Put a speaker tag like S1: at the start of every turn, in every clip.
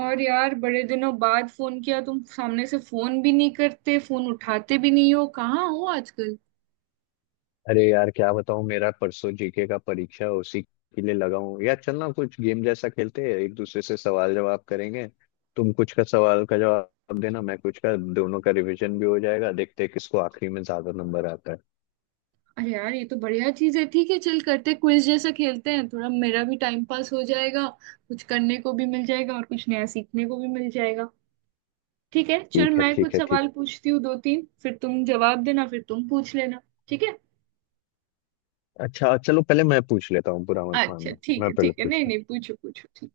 S1: और यार बड़े दिनों बाद फोन किया। तुम सामने से फोन भी नहीं करते, फोन उठाते भी नहीं हो। कहाँ हो आजकल?
S2: अरे यार क्या बताऊं मेरा परसों जीके का परीक्षा है, उसी के लिए लगा हूं यार। चल ना कुछ गेम जैसा खेलते हैं, एक दूसरे से सवाल जवाब करेंगे। तुम कुछ का सवाल का जवाब देना, मैं कुछ का। दोनों का रिवीजन भी हो जाएगा। देखते हैं किसको आखिरी में ज्यादा नंबर आता है।
S1: अरे यार, ये तो बढ़िया चीज है। ठीक है, चल करते, क्विज जैसा खेलते हैं। थोड़ा मेरा भी टाइम पास हो जाएगा, कुछ करने को भी मिल जाएगा और कुछ नया सीखने को भी मिल जाएगा। ठीक है, चल
S2: ठीक है,
S1: मैं कुछ
S2: ठीक है,
S1: सवाल
S2: ठीक
S1: पूछती हूँ दो तीन, फिर तुम जवाब देना, फिर तुम पूछ लेना। ठीक है।
S2: है। अच्छा चलो पहले मैं पूछ लेता हूँ, बुरा मत
S1: अच्छा,
S2: मानना,
S1: ठीक
S2: मैं
S1: है,
S2: पहले
S1: ठीक है,
S2: पूछ
S1: नहीं
S2: रहा हूं।
S1: नहीं, पूछो पूछो, ठीक।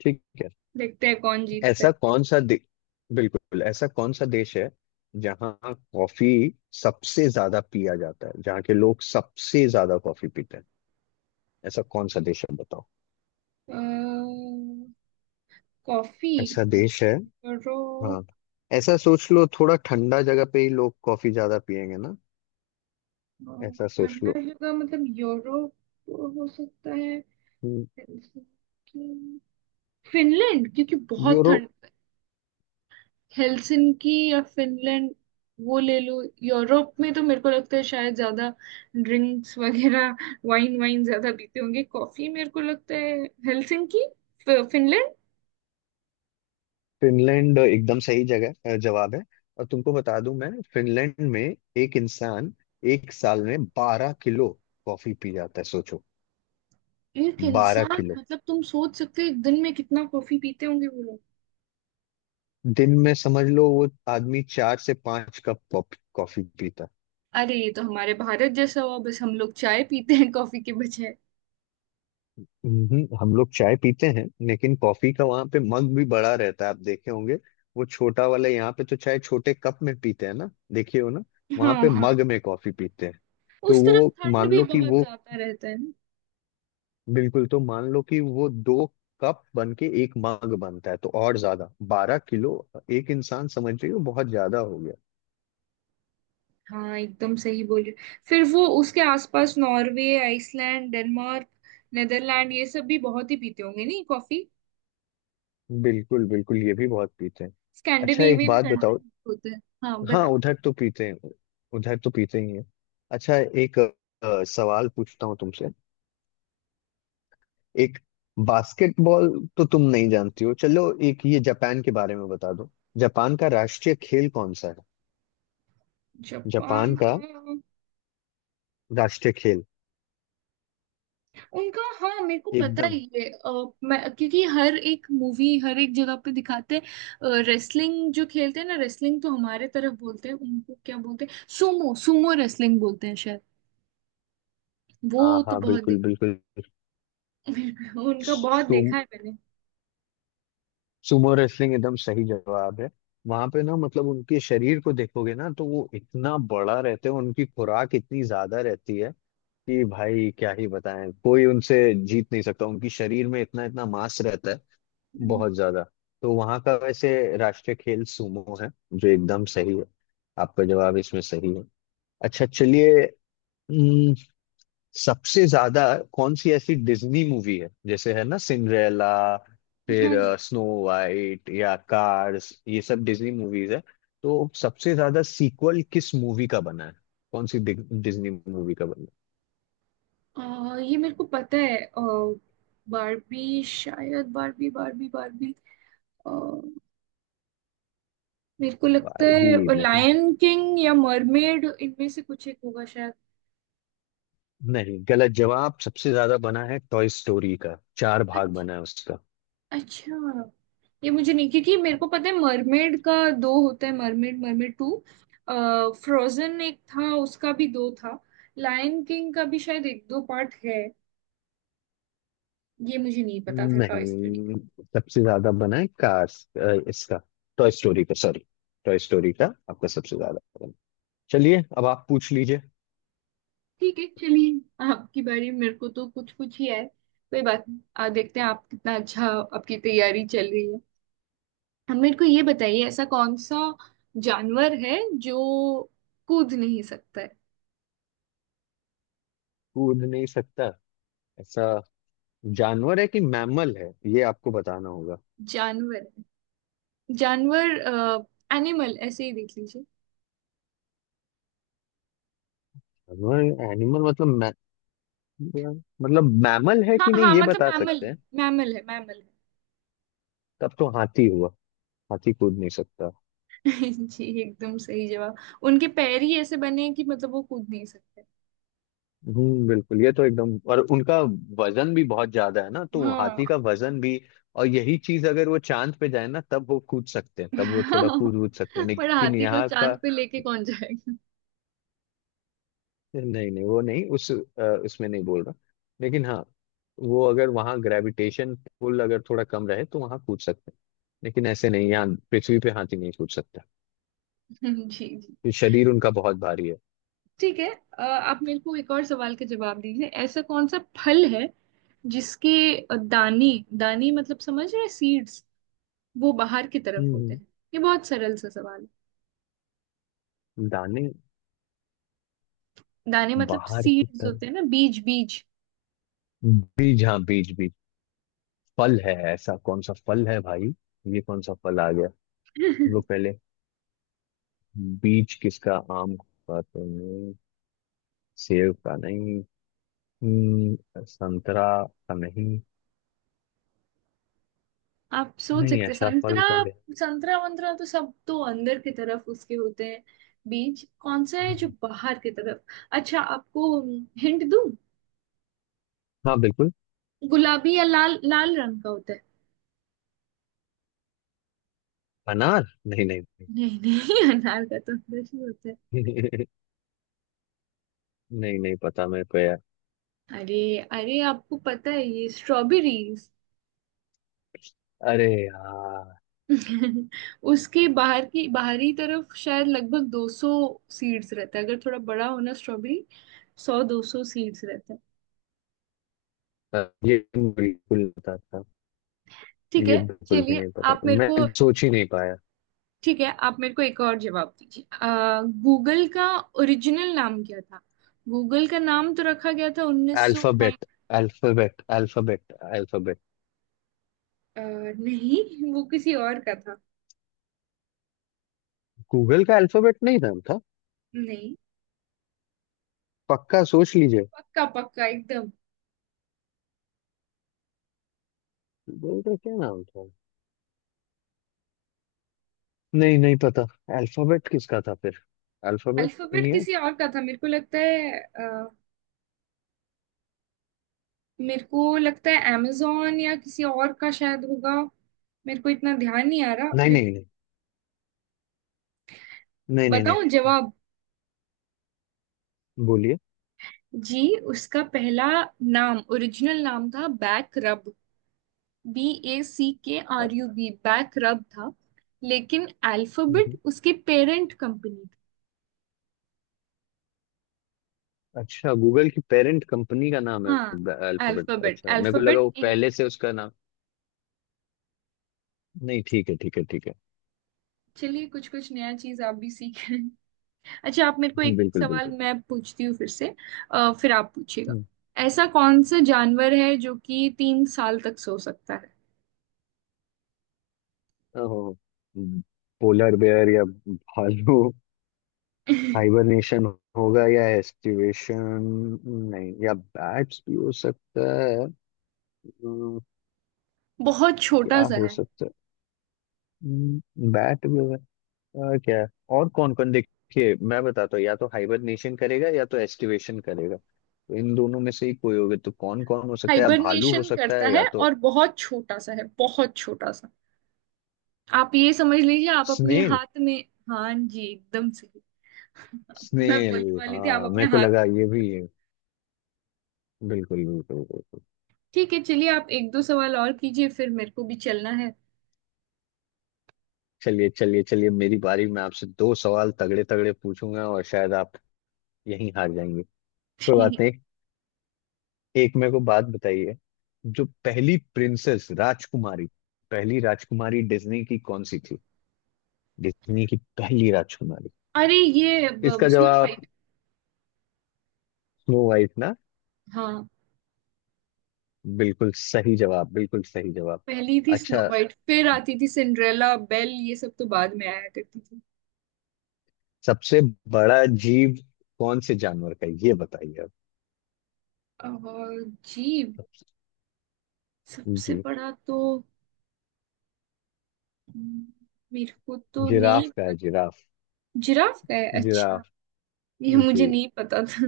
S2: ठीक है।
S1: देखते हैं कौन जीतता है।
S2: ऐसा कौन सा दे... बिल्कुल, ऐसा कौन सा देश है जहाँ कॉफी सबसे ज्यादा पिया जाता है, जहाँ के लोग सबसे ज्यादा कॉफी पीते हैं? ऐसा कौन सा देश है बताओ?
S1: अ, कॉफी
S2: ऐसा देश है।
S1: करो।
S2: हाँ। ऐसा सोच लो, थोड़ा ठंडा जगह पे ही लोग कॉफी ज्यादा पियेंगे ना।
S1: और
S2: ऐसा सोच लो।
S1: ठंडा जगह मतलब यूरोप। हो सकता है।
S2: हम्म।
S1: हेलसिंकी, फिनलैंड, क्योंकि बहुत
S2: यूरोप।
S1: ठंड। हेलसिंकी या फिनलैंड, वो ले लो। यूरोप में तो मेरे को लगता है शायद ज्यादा ड्रिंक्स वगैरह, वाइन वाइन ज्यादा पीते होंगे, कॉफी मेरे को लगता है। Helsinki, Finland.
S2: फिनलैंड एकदम सही जगह जवाब है। और तुमको बता दूं, मैं फिनलैंड में एक इंसान एक साल में 12 किलो कॉफी पी जाता है, सोचो।
S1: एक
S2: बारह
S1: इंसान
S2: किलो
S1: मतलब तुम सोच सकते हो एक दिन में कितना कॉफी पीते होंगे वो लोग।
S2: दिन में समझ लो, वो आदमी 4 से 5 कप कॉफी पीता।
S1: अरे ये तो हमारे भारत जैसा हुआ, बस हम लोग चाय पीते हैं कॉफी के बजाय।
S2: हम लोग चाय पीते हैं, लेकिन कॉफी का वहां पे मग भी बड़ा रहता है, आप देखे होंगे वो छोटा वाला। यहाँ पे तो चाय छोटे कप में पीते हैं ना, देखिए, हो ना। वहां
S1: हाँ
S2: पे
S1: हाँ,
S2: मग में कॉफी पीते हैं। तो
S1: उस तरफ
S2: वो
S1: ठंड
S2: मान
S1: भी
S2: लो कि
S1: बहुत
S2: वो,
S1: ज्यादा रहता है ना।
S2: बिल्कुल, तो मान लो कि वो 2 कप बन के एक मग बनता है, तो और ज्यादा। 12 किलो एक इंसान, समझ रही हो, बहुत ज्यादा हो गया।
S1: हाँ, एकदम सही बोले। फिर वो उसके आसपास नॉर्वे, आइसलैंड, डेनमार्क, नेदरलैंड, ये सब भी बहुत ही पीते होंगे नहीं कॉफी?
S2: बिल्कुल, बिल्कुल, ये भी बहुत पीते हैं। अच्छा एक
S1: स्कैंडिनेवियन
S2: बात बताओ।
S1: कंट्री होते हैं। हाँ
S2: हाँ,
S1: बता।
S2: उधर तो पीते हैं, उधर तो पीते ही हैं। अच्छा। एक सवाल पूछता हूँ तुमसे। एक बास्केटबॉल, तो तुम नहीं जानती हो। चलो एक ये जापान के बारे में बता दो। जापान का राष्ट्रीय खेल कौन सा है? जापान
S1: जापान का।
S2: का राष्ट्रीय खेल।
S1: उनका हाँ मेरे को पता
S2: एकदम।
S1: ही है। मैं क्योंकि हर एक मूवी हर एक जगह पे दिखाते हैं, रेसलिंग जो खेलते हैं ना, रेसलिंग तो हमारे तरफ बोलते हैं, उनको क्या बोलते हैं, सुमो, सुमो रेसलिंग बोलते हैं शायद। वो
S2: हाँ
S1: तो
S2: हाँ,
S1: बहुत
S2: बिल्कुल बिल्कुल।
S1: उनका बहुत
S2: तुम
S1: देखा है मैंने।
S2: सुमो रेसलिंग एकदम सही जवाब है। वहां पे ना, मतलब उनके शरीर को देखोगे ना तो वो इतना बड़ा रहते हैं, उनकी खुराक इतनी ज्यादा रहती है कि भाई क्या ही बताएं, कोई उनसे जीत नहीं सकता। उनकी शरीर में इतना इतना मांस रहता है,
S1: हम्म।
S2: बहुत ज्यादा। तो वहां का वैसे राष्ट्रीय खेल सूमो है, जो एकदम सही है। आपका जवाब इसमें सही है। अच्छा चलिए। हम्म, सबसे ज्यादा कौन सी ऐसी डिज्नी मूवी है, जैसे है ना सिंड्रेला,
S1: हाँ
S2: फिर
S1: जी।
S2: स्नो वाइट या कार्स, ये सब डिज्नी मूवीज है, तो सबसे ज्यादा सीक्वल किस मूवी का बना है? कौन सी डिज्नी मूवी का बना है?
S1: अ, ये मेरे को पता है। बारबी शायद, बारबी बारबी बारबी। अ, मेरे को लगता
S2: बारबी
S1: है
S2: नहीं,
S1: लायन किंग या मरमेड, इनमें से कुछ एक होगा शायद।
S2: नहीं गलत जवाब। सबसे ज्यादा बना है टॉय स्टोरी का, चार भाग
S1: अच्छा,
S2: बना है उसका।
S1: अच्छा, ये मुझे नहीं, क्योंकि मेरे को पता है मरमेड का दो होता है, मरमेड, मरमेड टू। फ्रोजन एक था, उसका भी दो था। लायन किंग का भी शायद एक दो पार्ट है। ये मुझे नहीं पता था, टॉय स्टोरी।
S2: नहीं, सबसे ज्यादा बना है कार्स इसका, टॉय स्टोरी का, सॉरी। टॉय स्टोरी का आपका सबसे ज्यादा बना। चलिए अब आप पूछ लीजिए।
S1: ठीक है, चलिए आपकी बारी। मेरे को तो कुछ कुछ ही है, कोई बात नहीं। आ देखते हैं आप कितना, अच्छा आपकी तैयारी चल रही है। अब मेरे को ये बताइए, ऐसा कौन सा जानवर है जो कूद नहीं सकता है?
S2: कूद नहीं सकता ऐसा जानवर है कि मैमल है, ये आपको बताना होगा।
S1: जानवर है, जानवर, एनिमल, ऐसे ही देख लीजिए।
S2: जानवर एनिमल मतलब मतलब मैमल है
S1: हाँ
S2: कि
S1: हाँ,
S2: नहीं, ये
S1: मतलब
S2: बता
S1: मैमल
S2: सकते
S1: है,
S2: हैं?
S1: मैमल है, मैमल है।
S2: तब तो हाथी हुआ, हाथी कूद नहीं सकता।
S1: जी एकदम सही जवाब। उनके पैर ही ऐसे बने हैं कि, मतलब वो कूद नहीं सकते।
S2: बिल्कुल, ये तो एकदम, और उनका वजन भी बहुत ज्यादा है ना, तो
S1: हाँ।
S2: हाथी का वजन भी। और यही चीज अगर वो चांद पे जाए ना तब वो कूद सकते हैं, तब वो थोड़ा कूद कूद सकते हैं,
S1: पर
S2: लेकिन
S1: हाथी को
S2: यहाँ का।
S1: चांद पे लेके कौन जाएगा?
S2: नहीं नहीं, वो नहीं, उस उसमें नहीं बोल रहा, लेकिन हाँ, वो अगर वहाँ ग्रेविटेशन पुल अगर थोड़ा कम रहे तो वहाँ कूद सकते हैं, लेकिन ऐसे नहीं, यहाँ पृथ्वी पे हाथी नहीं कूद सकता।
S1: जी जी।
S2: ये शरीर उनका बहुत भारी है।
S1: ठीक है, आप मेरे को एक और सवाल का जवाब दीजिए। ऐसा कौन सा फल है जिसके दाने, दाने मतलब समझ रहे सीड्स, वो बाहर की तरफ होते
S2: हम्म।
S1: हैं? ये बहुत सरल सा सवाल है।
S2: हम्म। दाने
S1: दाने मतलब
S2: बाहर की
S1: सीड्स
S2: तरफ।
S1: होते हैं ना, बीज बीज।
S2: बीज, हाँ, बीज बीज। फल है, ऐसा कौन सा फल है भाई? ये कौन सा फल आ गया? वो पहले बीज किसका? आम का तो नहीं, सेब का नहीं, हम्म, संतरा का नहीं।
S1: आप सोच
S2: नहीं,
S1: सकते हैं
S2: ऐसा फल
S1: संतरा?
S2: का दे।
S1: संतरा वंतरा तो सब तो अंदर की तरफ उसके होते हैं। बीज कौन सा है जो बाहर की तरफ? अच्छा आपको हिंट दूं,
S2: हाँ बिल्कुल।
S1: गुलाबी या लाल लाल रंग का होता है।
S2: अनार? नहीं, नहीं,
S1: नहीं नहीं अनार का तो अंदर ही होता है।
S2: नहीं। नहीं, नहीं पता मेरे को यार।
S1: अरे अरे, आपको पता है, ये स्ट्रॉबेरीज।
S2: अरे यार,
S1: उसके बाहर की बाहरी तरफ शायद लगभग 200 सीड्स रहता है। अगर थोड़ा बड़ा हो ना स्ट्रॉबेरी, 100 200 सीड्स रहता है।
S2: ये तो बिल्कुल नहीं पता था,
S1: ठीक
S2: ये
S1: है,
S2: बिल्कुल भी
S1: चलिए
S2: नहीं पता,
S1: आप मेरे
S2: मैं
S1: को,
S2: सोच ही नहीं पाया।
S1: ठीक है आप मेरे को एक और जवाब दीजिए। आ, गूगल का ओरिजिनल नाम क्या था? गूगल का नाम तो रखा गया था 1900 nine.
S2: Alphabet, Alphabet, Alphabet, Alphabet.
S1: नहीं, वो किसी और का था।
S2: गूगल का अल्फाबेट नहीं था?
S1: नहीं,
S2: पक्का सोच लीजिए।
S1: पक्का पक्का, एकदम।
S2: बोल रहे क्या नाम था? नहीं नहीं पता। अल्फाबेट किसका था फिर? Alphabet
S1: Alphabet
S2: India?
S1: किसी और का था मेरे को लगता है। मेरे को लगता है amazon या किसी और का शायद होगा। मेरे को इतना ध्यान नहीं आ रहा
S2: नहीं,
S1: मेरे।
S2: नहीं, नहीं, नहीं, नहीं, नहीं।
S1: बताऊं जवाब?
S2: बोलिए।
S1: जी, उसका पहला नाम, ओरिजिनल नाम था Back Rub. B A C K
S2: अ,
S1: R U B Back Rub था। लेकिन अल्फाबेट
S2: हम्म,
S1: उसकी पेरेंट कंपनी थी।
S2: अच्छा, गूगल की पेरेंट कंपनी का नाम है
S1: हाँ,
S2: अल्फाबेट,
S1: अल्फाबेट,
S2: अच्छा मेरे को लगा
S1: अल्फाबेट
S2: वो
S1: इंक।
S2: पहले से उसका नाम। नहीं ठीक है, ठीक है, ठीक है।
S1: चलिए, कुछ कुछ नया चीज आप भी सीख रहे हैं। अच्छा, आप मेरे को, एक
S2: बिल्कुल
S1: सवाल
S2: बिल्कुल।
S1: मैं पूछती हूँ फिर से। फिर आप पूछिएगा।
S2: हम्म,
S1: ऐसा कौन सा जानवर है जो कि 3 साल तक सो सकता है?
S2: ओहो, पोलर बेयर या भालू? हाइबरनेशन होगा या एस्टिवेशन? नहीं, या बैट्स भी हो सकता है। हम्म,
S1: बहुत छोटा
S2: क्या
S1: सा
S2: हो
S1: है।
S2: सकता है? बैट भी हो गया, और क्या है? और कौन कौन, देखिए मैं बताता हूँ, या तो हाइबरनेशन करेगा या तो एस्टिवेशन करेगा, तो इन दोनों में से ही कोई होगा, तो कौन कौन हो सकता है, या भालू हो
S1: हाइबरनेशन
S2: सकता
S1: करता
S2: है या
S1: है
S2: तो
S1: और बहुत छोटा सा है, बहुत छोटा सा। आप ये समझ लीजिए, आप अपने
S2: स्नेल।
S1: हाथ में। हाँ जी, एकदम सही। मैं
S2: स्नेल।
S1: बोलने वाली थी, आप
S2: हाँ,
S1: अपने
S2: मेरे को
S1: हाथ
S2: लगा
S1: में।
S2: ये भी है। बिल्कुल, बिल्कुल, बिल्कुल।
S1: ठीक है, चलिए आप एक दो सवाल और कीजिए, फिर मेरे को भी चलना है।
S2: चलिए, चलिए, चलिए, मेरी बारी। मैं आपसे दो सवाल तगड़े तगड़े पूछूंगा, और शायद आप यहीं हार जाएंगे। कोई बात नहीं। एक मेरे को बात बताइए, जो पहली प्रिंसेस, राजकुमारी, पहली राजकुमारी डिज्नी की कौन सी थी? डिज्नी की पहली राजकुमारी,
S1: अरे ये,
S2: इसका
S1: स्नो
S2: जवाब?
S1: वाइट।
S2: स्नो वाइट ना?
S1: हाँ,
S2: बिल्कुल सही जवाब, बिल्कुल सही जवाब।
S1: पहली थी स्नो
S2: अच्छा
S1: वाइट, फिर आती थी सिंड्रेला, बेल, ये सब तो बाद में आया करती थी।
S2: सबसे बड़ा जीव कौन से जानवर का है? ये बताइए आप।
S1: और जी, सबसे
S2: जी।
S1: बड़ा तो, हम्म, मेरे को तो नहीं
S2: जिराफ का
S1: पता।
S2: है, जिराफ,
S1: जिराफ का है? अच्छा,
S2: जिराफ।
S1: ये मुझे
S2: जी।
S1: नहीं पता था।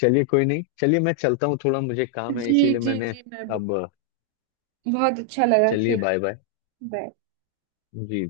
S2: चलिए कोई नहीं, चलिए मैं चलता हूँ, थोड़ा मुझे काम है,
S1: जी
S2: इसीलिए
S1: जी
S2: मैंने
S1: जी, मैं भी,
S2: अब।
S1: बहुत अच्छा लगा
S2: चलिए
S1: खेल।
S2: Bye bye.
S1: बाय।
S2: जी।